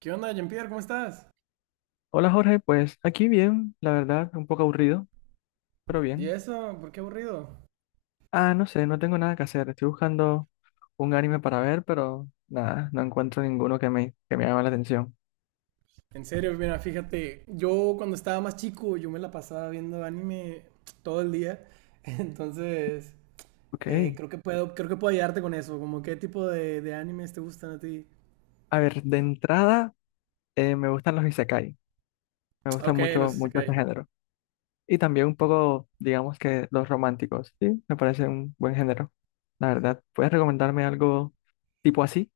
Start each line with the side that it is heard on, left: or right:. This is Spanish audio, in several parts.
right: ¿Qué onda, Jean-Pierre? ¿Cómo estás?
left: Hola Jorge, pues aquí bien, la verdad, un poco aburrido, pero
right: ¿Y
left: bien.
right: eso? ¿Por qué aburrido?
left: Ah, no sé, no tengo nada que hacer. Estoy buscando un anime para ver, pero nada, no encuentro ninguno que me llame la atención.
right: En serio, mira, fíjate, yo cuando estaba más chico, yo me la pasaba viendo anime todo el día, entonces
left: Ok.
right: creo que puedo ayudarte con eso, como qué tipo de animes te gustan a ti.
left: A ver, de entrada, me gustan los isekai. Me gustan
right: Ok,
left: mucho,
right: los
left: mucho ese
right: isekai.
left: género. Y también un poco, digamos que los románticos, sí, me parece un buen género. La verdad, ¿puedes recomendarme algo tipo así?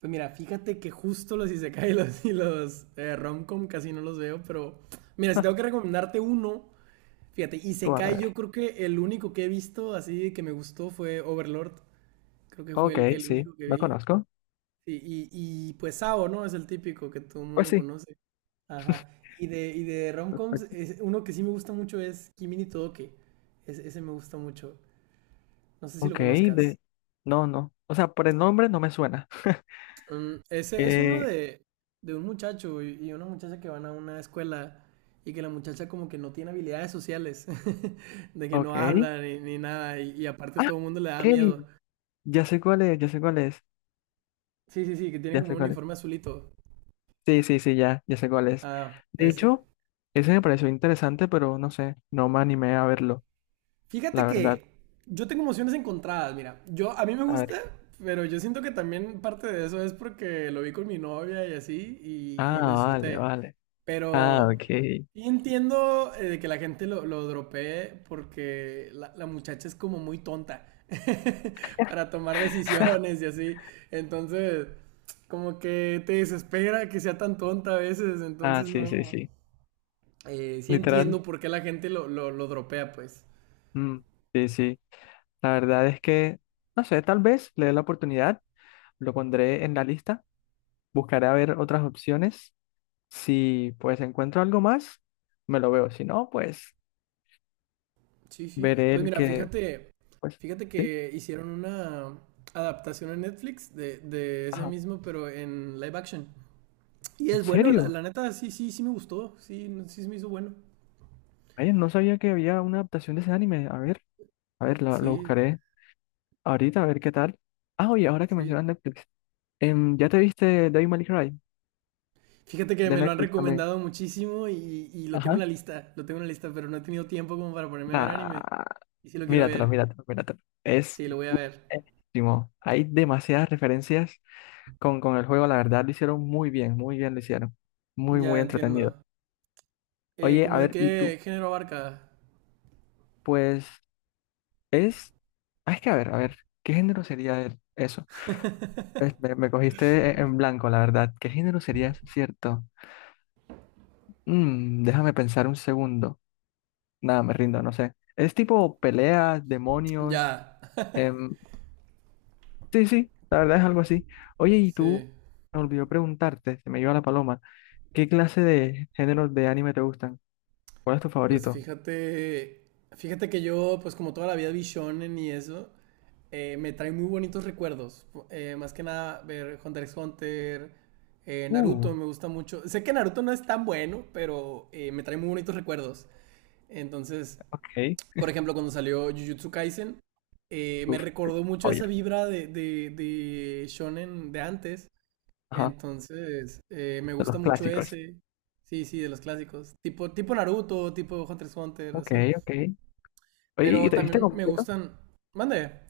right: Pues mira, fíjate que justo los isekai y los romcom casi no los veo, pero mira, si tengo que recomendarte uno, fíjate,
left: ¿Cuál? A
right: isekai yo
left: ver.
right: creo que el único que he visto así que me gustó fue Overlord. Creo que fue
left: Ok,
right: el
left: sí,
right: único que
left: lo
right: vi.
left: conozco.
right: Sí, y pues Sao, ¿no? Es el típico que todo el
left: Pues
right: mundo
left: sí.
right: conoce. Ajá. Y de romcoms, uno que sí me gusta mucho es Kimi ni Todoke. Ese me gusta mucho. No sé si lo
left: Ok.
right: conozcas.
left: No, no. O sea, por el nombre no me suena.
right: Mm, ese es uno
left: Eh,
right: de un muchacho y una muchacha que van a una escuela y que la muchacha como que no tiene habilidades sociales, de que no
left: ok.
right: habla ni nada y, y aparte
left: Ah,
right: todo el mundo le da
left: ok.
right: miedo.
left: Ya sé cuál es, ya sé cuál es.
right: Sí, sí, sí, que tiene
left: Ya
right: como
left: sé
right: un
left: cuál es.
right: uniforme azulito.
left: Sí, sí, sí, ya sé cuál es.
right: Ah,
left: De
right: ese.
left: hecho, ese me pareció interesante, pero no sé, no me animé a verlo, la
right: Fíjate
left: verdad.
right: que yo tengo emociones encontradas, mira. Yo, a mí me
left: A ver.
right: gusta, pero yo siento que también parte de eso es porque lo vi con mi novia y así,
left: Ah,
right: y lo
left: vale,
right: disfruté.
left: vale. Ah,
right: Pero
left: ok.
right: sí entiendo de que la gente lo dropee porque la muchacha es como muy tonta para tomar decisiones y así. Entonces, como que te desespera que sea tan tonta a veces.
left: Ah,
right: Entonces,
left: sí, sí,
right: no.
left: sí.
right: Sí
left: Literal.
right: entiendo por qué la gente lo, lo dropea, pues.
left: Mm, sí, sí. La verdad es que, no sé, tal vez le dé la oportunidad, lo pondré en la lista, buscaré a ver otras opciones. Si pues encuentro algo más, me lo veo. Si no, pues
right: Sí, sí.
left: veré
right: Pues
left: el
right: mira,
left: que,
right: fíjate,
left: pues,
right: fíjate
left: sí.
right: que hicieron una adaptación en Netflix de ese
left: Ajá.
right: mismo, pero en live action. Y
left: ¿En
right: es bueno, la,
left: serio?
right: la neta, sí, sí, sí me gustó. Sí, sí se me hizo bueno.
left: Ay, no sabía que había una adaptación de ese anime. A ver, lo
right: Sí,
left: buscaré ahorita, a ver qué tal. Ah, oye, ahora que
right: sí.
left: mencionas Netflix. ¿Ya te viste Devil May Cry?
right: Fíjate que
left: De
right: me lo han
left: Netflix también.
right: recomendado muchísimo y lo tengo en
left: Ajá.
right: la lista. Lo tengo en la lista, pero no he tenido tiempo como para ponerme a ver anime.
left: Nah,
right: Y sí lo quiero
left: míratelo,
right: ver.
left: míratelo, míratelo. Es
right: Sí, lo voy a ver.
left: buenísimo. Hay demasiadas referencias con el juego, la verdad, lo hicieron muy bien lo hicieron. Muy,
right: Ya
left: muy
right: entiendo.
left: entretenido. Oye, a
right: ¿Cómo de
left: ver, ¿y tú?
right: qué género abarca?
left: Pues es, es que a ver, ¿qué género sería eso? Me cogiste en blanco, la verdad. ¿Qué género sería eso, cierto? Déjame pensar un segundo. Nada, me rindo, no sé. Es tipo peleas, demonios.
right: Ya.
left: em, sí, sí, la verdad es algo así. Oye, y tú,
right: Sí.
left: me olvidó preguntarte, se me iba la paloma, ¿qué clase de géneros de anime te gustan? ¿Cuál es tu
right: Pues
left: favorito?
right: fíjate, fíjate que yo, pues como toda la vida vi shonen y eso, me trae muy bonitos recuerdos. Más que nada ver Hunter x Hunter, Naruto
left: Uh,
right: me gusta mucho. Sé que Naruto no es tan bueno, pero me trae muy bonitos recuerdos. Entonces,
left: ok.
right: por ejemplo, cuando salió Jujutsu Kaisen, me
left: Uf,
right: recordó mucho
left: oye,
right: esa vibra de, de shonen de antes.
left: ajá,
right: Entonces, me
left: de
right: gusta
left: los
right: mucho
left: clásicos.
right: ese. Sí, sí, de los clásicos. Tipo, tipo Naruto, tipo Hunter x Hunter,
left: Ok,
right: así.
left: ok. Oye, ¿y
right: Pero
left: te viste
right: también me
left: completo?
right: gustan. Mande.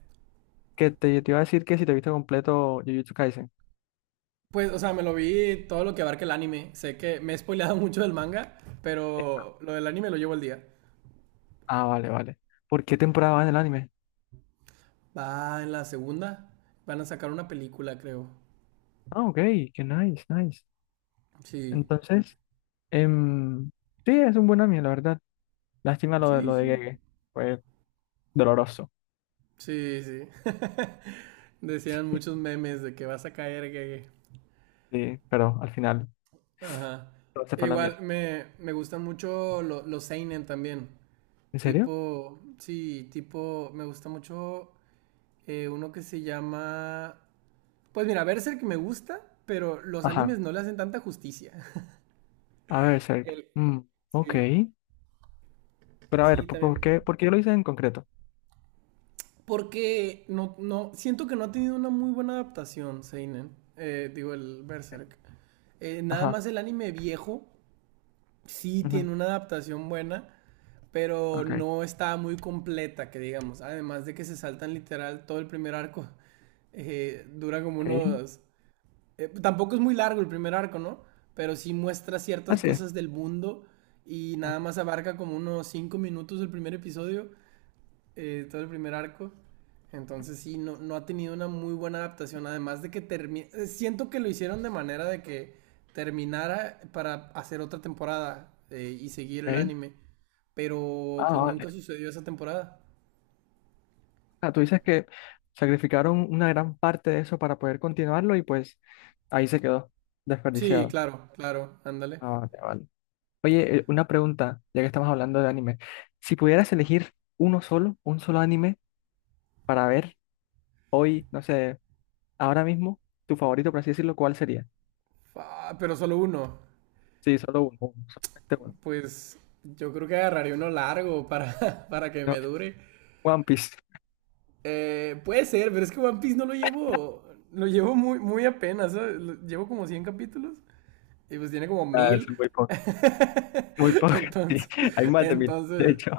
left: Que te iba a decir que si te viste completo Jujutsu Kaisen.
right: Pues, o sea, me lo vi todo lo que abarca el anime. Sé que me he spoileado mucho del manga, pero lo del anime lo llevo al día.
left: Ah, vale, vale. ¿Por qué temporada va en el anime?
right: Va en la segunda. Van a sacar una película, creo.
left: Ah, ok, qué nice, nice.
right: Sí.
left: Entonces, em, sí, es un buen anime, la verdad. Lástima lo de,
right: Sí,
left: lo de
right: sí.
left: Gege. Fue doloroso.
right: Sí, sí. Decían muchos memes de que vas a caer, que.
left: Sí, pero al final
right: Ajá.
left: todo se fue a la mierda.
right: Igual me, me gustan mucho los seinen también.
left: ¿En serio?
right: Tipo, sí, tipo, me gusta mucho uno que se llama. Pues mira, Berserk me gusta, pero los
left: Ajá.
right: animes no le hacen tanta justicia.
left: A ver, Cerc.
right: El-
left: Mm, ok.
right: sí,
left: Pero a
right: sí,
left: ver,
right: también.
left: por qué lo hice en concreto?
right: Porque no, no, siento que no ha tenido una muy buena adaptación, Seinen. Digo, el Berserk. Nada
left: Ajá.
right: más el anime viejo sí
left: Ujú.
right: tiene una adaptación buena, pero
left: Ok.
right: no está muy completa, que digamos. Además de que se saltan literal todo el primer arco. Dura como
left: Ok.
right: unos tampoco es muy largo el primer arco, ¿no? Pero sí muestra ciertas
left: Así es.
right: cosas del mundo y nada
left: Ajá.
right: más abarca como unos 5 minutos el primer episodio, todo el primer arco. Entonces sí, no, no ha tenido una muy buena adaptación, además de que termina... Siento que lo hicieron de manera de que terminara para hacer otra temporada y seguir el
left: Ok.
right: anime, pero
left: Ah,
right: pues
left: vale.
right: nunca sucedió esa temporada.
left: Ah, tú dices que sacrificaron una gran parte de eso para poder continuarlo y pues ahí se quedó
right: Sí,
left: desperdiciado.
right: claro, claro, ándale.
left: Ah, vale, vale. Oye, una pregunta, ya que estamos hablando de anime. Si pudieras elegir uno solo, un solo anime para ver hoy, no sé, ahora mismo, tu favorito, por así decirlo, ¿cuál sería?
right: Pero solo uno.
left: Sí, solo uno, uno, solamente uno.
right: Pues yo creo que agarraría uno largo para, para que
left: No,
right: me dure.
left: One Piece.
right: Puede ser, pero es que One Piece no lo llevo. Lo llevo muy, muy apenas, ¿sabes? Llevo como 100 capítulos y pues tiene como
left: Ah, es
right: mil.
left: muy poco, sí.
right: Entonces,
left: Hay más de mil, de
right: entonces,
left: hecho.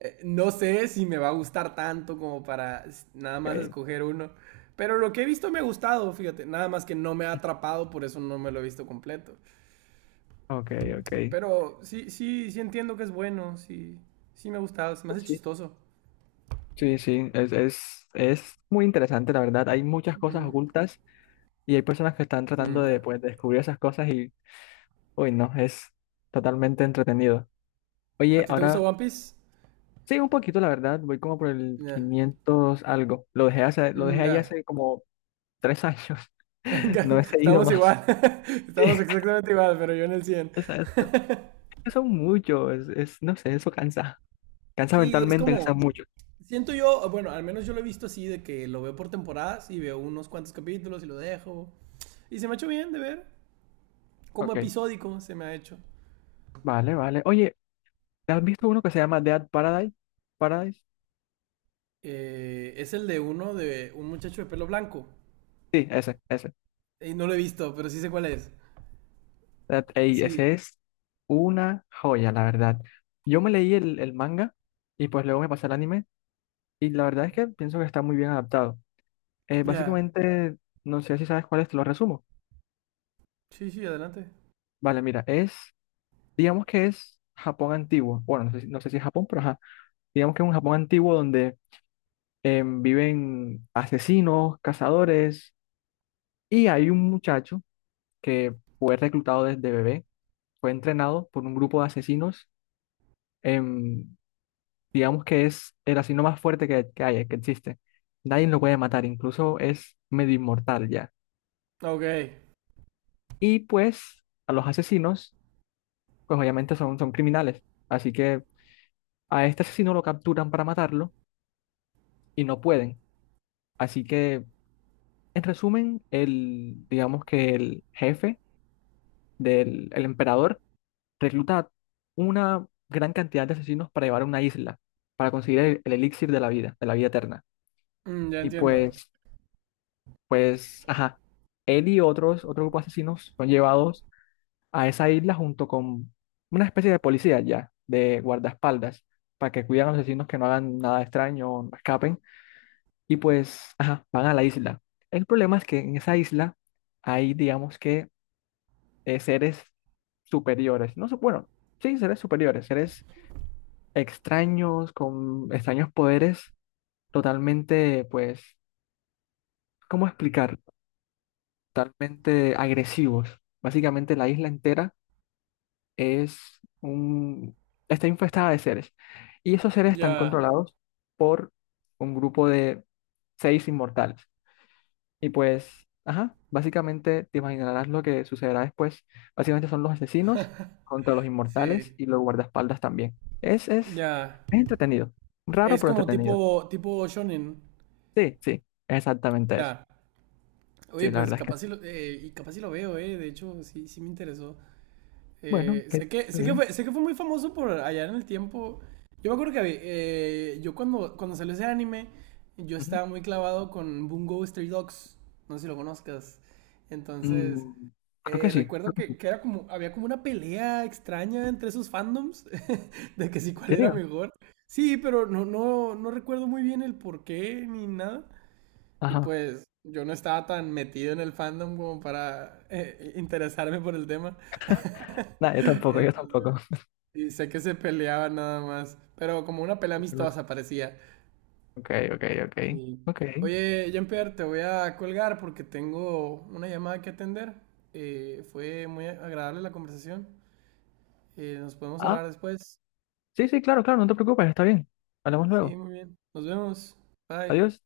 right: no sé si me va a gustar tanto como para nada más
left: Ok,
right: escoger uno. Pero lo que he visto me ha gustado, fíjate. Nada más que no me ha atrapado, por eso no me lo he visto completo.
left: ok, ok.
right: Pero sí, sí, sí entiendo que es bueno, sí, sí me ha gustado, se me
left: Pues
right: hace
left: sí.
right: chistoso.
left: Sí, sí, es muy interesante, la verdad. Hay muchas cosas ocultas y hay personas que están tratando
right: Mm.
left: de
right: Ya.
left: pues, descubrir esas cosas y, uy, no, es totalmente entretenido.
right: ¿A
left: Oye,
right: ti te gusta
left: ahora,
right: One Piece?
left: sí, un poquito, la verdad, voy como por el
right: Ya.
left: 500 algo. Lo dejé
right: Mm,
left: ahí
right: ya.
left: hace como 3 años,
right: Venga,
left: no he seguido
right: estamos
left: más.
right: igual.
left: Sí,
right: Estamos exactamente igual, pero yo en el 100.
left: exacto. Son muchos, no sé, eso cansa. Cansa
right: Sí, es
left: mentalmente, cansa
right: como.
left: mucho.
right: Siento yo, bueno, al menos yo lo he visto así, de que lo veo por temporadas y veo unos cuantos capítulos y lo dejo. Y se me ha hecho bien de ver. Como
left: Ok,
right: episódico se me ha hecho.
left: vale, vale. Oye, ¿te has visto uno que se llama Dead Paradise? ¿Paradise?
right: Es el de uno de un muchacho de pelo blanco.
left: Sí, ese, ese.
right: Y no lo he visto, pero sí sé cuál es.
left: Ey,
right: Sí,
left: ese es una joya, la verdad. Yo me leí el manga y pues luego me pasé al anime y la verdad es que pienso que está muy bien adaptado.
right: ya.
left: Básicamente, no sé si sabes cuál es, te lo resumo.
right: Sí, sí, adelante.
left: Vale, mira, digamos que es Japón antiguo. Bueno, no sé, no sé si es Japón, pero ajá. Digamos que es un Japón antiguo donde viven asesinos, cazadores y hay un muchacho que fue reclutado desde bebé, fue entrenado por un grupo de asesinos. em, digamos que es el asesino más fuerte que hay, que existe. Nadie lo puede matar, incluso es medio inmortal ya.
right: Ok.
left: Y pues a los asesinos, pues obviamente son criminales, así que a este asesino lo capturan para matarlo y no pueden. Así que, en resumen, digamos que el jefe del el emperador recluta una gran cantidad de asesinos para llevar a una isla, para conseguir el elixir de la vida eterna.
right: Mm, ya
left: Y
right: entiendo.
left: pues Pues, ajá, él y otro grupo de asesinos son llevados a esa isla junto con una especie de policía ya, de guardaespaldas, para que cuiden a los asesinos que no hagan nada extraño, o no escapen, y pues, ajá, van a la isla. El problema es que en esa isla hay, digamos que, seres superiores, no sé, bueno, sí, seres superiores, seres extraños, con extraños poderes, totalmente, pues, ¿cómo explicar? Totalmente agresivos. Básicamente la isla entera es un, está infestada de seres. Y esos seres están
right: Ya.
left: controlados por un grupo de 6 inmortales. Y pues, ajá, básicamente te imaginarás lo que sucederá después. Básicamente son los asesinos contra los inmortales
right: Sí,
left: y los guardaespaldas también. Es
right: ya.
left: entretenido. Raro,
right: Es
left: pero
right: como
left: entretenido.
right: tipo, tipo shonen.
left: Sí, sí, exactamente eso.
right: Ya. Oye,
left: Sí, la
right: pues
left: verdad es
right: capaz
left: que,
right: sí lo, y capaz sí lo veo, eh. De hecho, sí, sí me interesó.
left: bueno, que está bien.
right: Sé que fue muy famoso por allá en el tiempo. Yo me acuerdo que yo cuando, cuando salió ese anime, yo
left: Ujú.
right: estaba muy clavado con Bungo Stray Dogs. No sé si lo conozcas. Entonces,
left: Mm, Creo que sí.
right: Recuerdo que era como, había como una pelea extraña entre esos fandoms de que si
left: ¿En
right: cuál era
left: serio?
right: mejor. Sí, pero no, no, no recuerdo muy bien el por qué ni nada. Y
left: Ajá.
right: pues yo no estaba tan metido en el fandom como para interesarme por el tema.
left: No, yo tampoco, yo
right: Entonces,
left: tampoco.
right: y sé que se peleaban nada más, pero como una pelea
left: Sí, qué loco.
right: amistosa parecía.
left: Ok, ok, ok.
right: Sí.
left: Ok.
right: Oye, Jean-Pierre, te voy a colgar porque tengo una llamada que atender. Fue muy agradable la conversación. Nos podemos
left: Ah,
right: hablar después.
left: sí, sí, claro, claro, no te preocupes, está bien. Hablamos
right: Sí,
left: luego.
right: muy bien. Nos vemos. Bye.
left: Adiós.